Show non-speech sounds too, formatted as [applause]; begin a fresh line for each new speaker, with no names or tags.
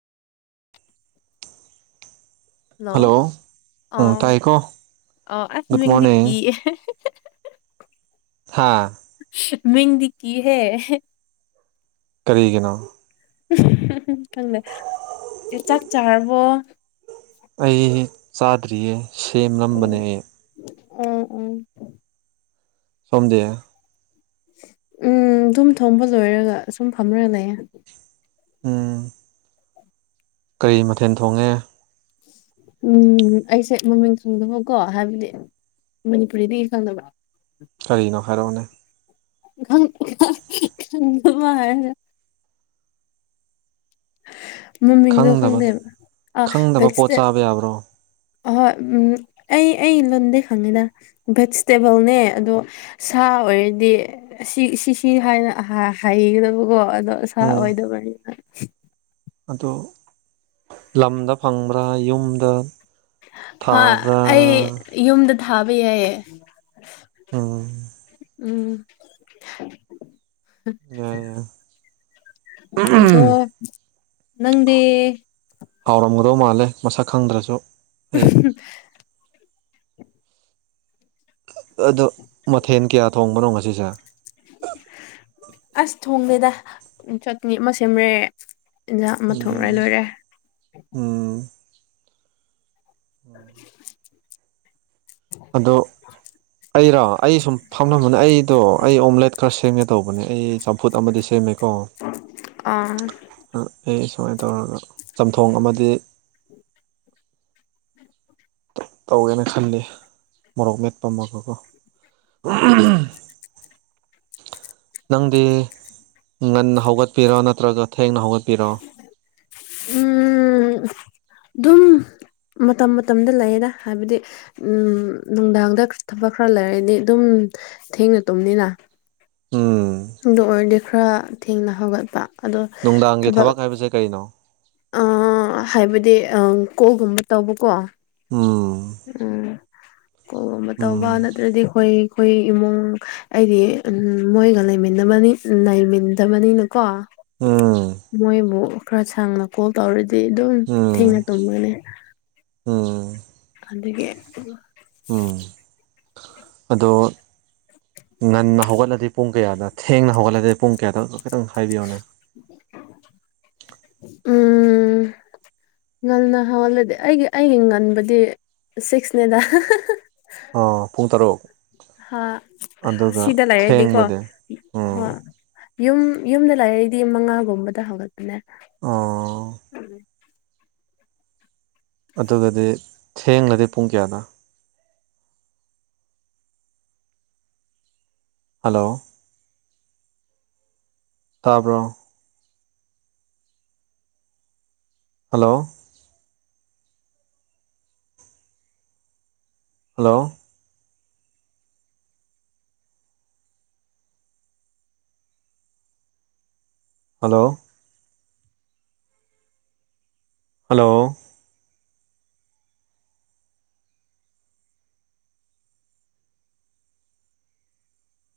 Hello ꯑ
ꯎꯝ ꯇꯥꯏꯀꯣ
ꯑ ꯑꯁ
ꯒꯨꯗ
ꯃꯤꯡꯗꯤ
ꯃꯣꯔꯅꯤꯡ
ꯀꯥ
ꯍꯥꯥ
ꯁ ꯃꯤꯡꯗꯤ ꯀꯤꯍꯦ
ꯀꯔꯤꯒꯤꯅꯣ
ꯈꯪꯗꯦ ꯆꯥꯛ ꯆꯥꯔꯕꯣ
ꯑꯩ ꯆꯥꯗ꯭ꯔꯤꯌꯦ
ꯎꯝ
ꯁꯦꯝꯂꯝꯕꯅꯦ
ꯎꯝ ꯎꯝ
ꯁꯣꯝꯗꯦ
ꯎꯝ ꯑꯗꯨꯝ ꯊꯣꯡꯕ ꯂꯣꯏꯔꯒ ꯁꯨꯝ ꯐꯝꯔꯒ ꯂꯩꯌꯦ
ꯎꯝ ꯀꯔꯤ ꯃꯊꯦꯜ ꯊꯣꯡꯉꯦ
ꯎꯝ ꯑꯩꯁꯦ ꯃꯃꯤꯡ ꯈꯡꯗꯕꯀꯣ ꯍꯥꯏꯕꯗꯤ ꯃꯅꯤꯄꯨꯔꯤꯗꯒꯤ ꯈꯪꯗꯕ꯭ꯔꯥ
ꯀꯔꯤꯅꯣ ꯍꯥꯏꯔꯛꯑꯣꯅꯦ
ꯪꯪ [unintelligible] ꯃꯃꯤꯡꯗꯣ
ꯈꯪꯗꯕ
ꯈꯪꯗꯦꯕ ꯑꯥ
ꯈꯪꯗꯕ ꯄꯣꯠ
ꯕꯦꯠꯁꯇꯦꯕ
ꯆꯥꯕ ꯌꯥꯕ꯭ꯔꯣ
ꯑꯍꯣꯏ ꯑꯩ ꯑꯩ ꯂꯣꯟꯗꯩ ꯈꯪꯉꯤꯗ ꯚꯦꯖꯤꯇꯦꯕꯜꯅꯦ ꯑꯗꯣ ꯁꯥ ꯑꯣꯏꯔꯗꯤ ꯁꯤ ꯁꯤꯁꯤ ꯍꯥꯏꯅ ꯍꯥꯏꯒꯗꯕꯀꯣ ꯑꯗꯣ ꯁꯥ
ꯎꯝ
ꯑꯣꯏꯗꯕꯅꯤꯅ
ꯑꯗꯨ ꯂꯝꯗ ꯐꯪꯕ꯭ꯔꯥ ꯌꯨꯝꯗ
ꯍꯥ
ꯊꯥꯕ꯭ꯔꯥ
ꯑꯩ ꯌꯨꯝꯗ ꯊꯥꯕ ꯌꯥꯏꯌꯦꯦ
ꯎꯝ
ꯎꯝ
ꯌꯥꯏ ꯌꯥꯏ
ꯑꯗꯣ ꯅꯪꯗꯤ
ꯍꯥꯎꯔꯝꯒꯗꯧ ꯃꯥꯜꯂꯦ ꯃꯁꯛ ꯈꯪꯗ꯭ꯔꯁꯨ ꯑꯩ
[unintelligible]
ꯑꯗꯣ ꯃꯊꯦꯜ ꯀꯌꯥ ꯊꯣꯡꯕꯅꯣ ꯉꯁꯤꯁꯦ
ꯑꯁ ꯊꯣꯡꯗꯦꯗ ꯆꯠꯅꯤ ꯑꯃ ꯁꯦꯝꯔꯦ ꯌꯦꯟꯖꯥꯡ ꯑꯃ ꯊꯣꯡꯅ
ꯎꯝ
ꯂꯣꯏꯔꯦ
ꯎꯝ [inaudible] ꯑꯗꯣ ꯑꯩꯔꯣ ꯑꯩ ꯁꯨꯝ ꯐꯝꯅꯕꯅꯦ ꯑꯩꯗꯣ ꯑꯩ ꯑꯣꯝꯂꯦꯠ ꯈꯔ ꯁꯦꯝꯒꯦ ꯇꯧꯕꯅꯦ ꯑꯩ ꯆꯝꯐꯨꯠ ꯑꯃꯗꯤ ꯁꯦꯝꯃꯦꯀꯣ
ꯑꯥ
ꯑꯩ ꯁꯨꯃꯥꯏꯅ ꯇꯧꯔꯒ ꯆꯝꯊꯣꯡ ꯑꯃꯗꯤ ꯇꯧꯋꯦꯅ ꯈꯜꯂꯤ ꯃꯣꯔꯣꯛ ꯃꯦꯠꯄꯝꯃꯒꯀꯣ [unintelligible] ꯅꯪꯗꯤ ꯉꯟꯅ ꯍꯧꯒꯠꯄꯤꯔꯣ ꯅꯠꯇ꯭ꯔꯒ ꯊꯦꯡꯅ ꯍꯧꯒꯠꯄꯤꯔꯣ
ꯎꯝ ꯑꯗꯨꯝ ꯃꯇꯝ ꯃꯇꯝꯗ ꯂꯩꯌꯦꯅ ꯍꯥꯏꯕꯗꯤ ꯎꯝ ꯅꯨꯡꯗꯥꯡꯗ ꯊꯕꯛ ꯈꯔ ꯂꯩꯔꯗꯤ ꯑꯗꯨꯝ ꯊꯦꯡꯅ ꯇꯨꯝꯅꯤꯅ
ꯎꯝ
ꯑꯗꯨ ꯑꯣꯏꯔꯗꯤ ꯈꯔ ꯊꯦꯡꯅ ꯍꯧꯒꯠꯄ ꯑꯗꯣ
ꯅꯨꯡꯗꯥꯡꯒꯤ
ꯊꯕꯛ
ꯍꯥꯏꯕꯁꯦ ꯀꯔꯤꯅꯣ
ꯍꯥꯏꯕꯗꯤ ꯀꯣꯜꯒꯨꯝꯕ ꯇꯧꯕꯀꯣ
ꯎꯝ
ꯎꯝ ꯀꯣꯒꯨꯝꯕ ꯇꯧꯕ
ꯎꯝ
ꯅꯠꯇ꯭ꯔꯗꯤ ꯑꯩꯈꯣꯏ ꯑꯩꯈꯣꯏ ꯏꯃꯨꯡ ꯑꯩꯗꯤ ꯃꯣꯏꯒ ꯂꯩꯃꯤꯟꯅꯕꯅꯤ ꯂꯩꯃꯤꯟꯅꯗꯕꯅꯤꯅꯀꯣ
ꯎꯝ
ꯃꯣꯏꯕꯨ ꯈꯔ ꯁꯥꯡꯅ ꯀꯣꯜ ꯇꯧꯔꯗꯤ ꯑꯗꯨꯝ
ꯎꯝ
ꯊꯦꯡꯅ ꯇꯨꯝꯒꯅꯤ
ꯎꯝ
ꯑꯗꯨꯗꯒꯤ
ꯎꯝ ꯑꯗꯣ ꯉꯟꯅ ꯍꯧꯒꯠꯂꯗꯤ ꯄꯨꯡ ꯀꯌꯥꯗ ꯊꯦꯡꯅ ꯍꯧꯒꯠꯂꯗꯤ ꯄꯨꯡ ꯀꯌꯥꯗꯣ ꯈꯤꯇꯪ ꯍꯥꯏꯕꯤꯌꯨꯅꯦ [inaudible]
ꯎꯝ ꯉꯟꯅ ꯍꯧꯍꯜꯂꯗꯤ ꯑꯩꯒꯤ ꯑꯩꯒꯤ ꯉꯟꯕꯗꯤ ꯁꯤꯛꯁꯅꯦꯗ
ꯑ ꯄꯨꯡ ꯇꯔꯨꯛ
ꯍꯥ
ꯑꯗꯨꯒ
ꯁꯤꯗ ꯂꯩꯔꯗꯤꯀꯣ
ꯊꯦꯡꯕꯗꯤ ꯎꯝ
ꯍꯣꯏ ꯌꯨꯝ ꯌꯨꯝꯗ ꯂꯥꯛꯏꯗꯤ ꯃꯉꯥꯒꯨꯝꯕꯗ ꯍꯧꯒꯠꯄꯅꯦ
ꯑ ꯑꯗꯨꯒꯗꯤ ꯊꯦꯡꯂꯗꯤ ꯄꯨꯡ ꯀꯌꯥꯅꯣ ꯍꯜꯂꯣ ꯇꯥꯕꯔꯣ꯫ Hello hello hello hello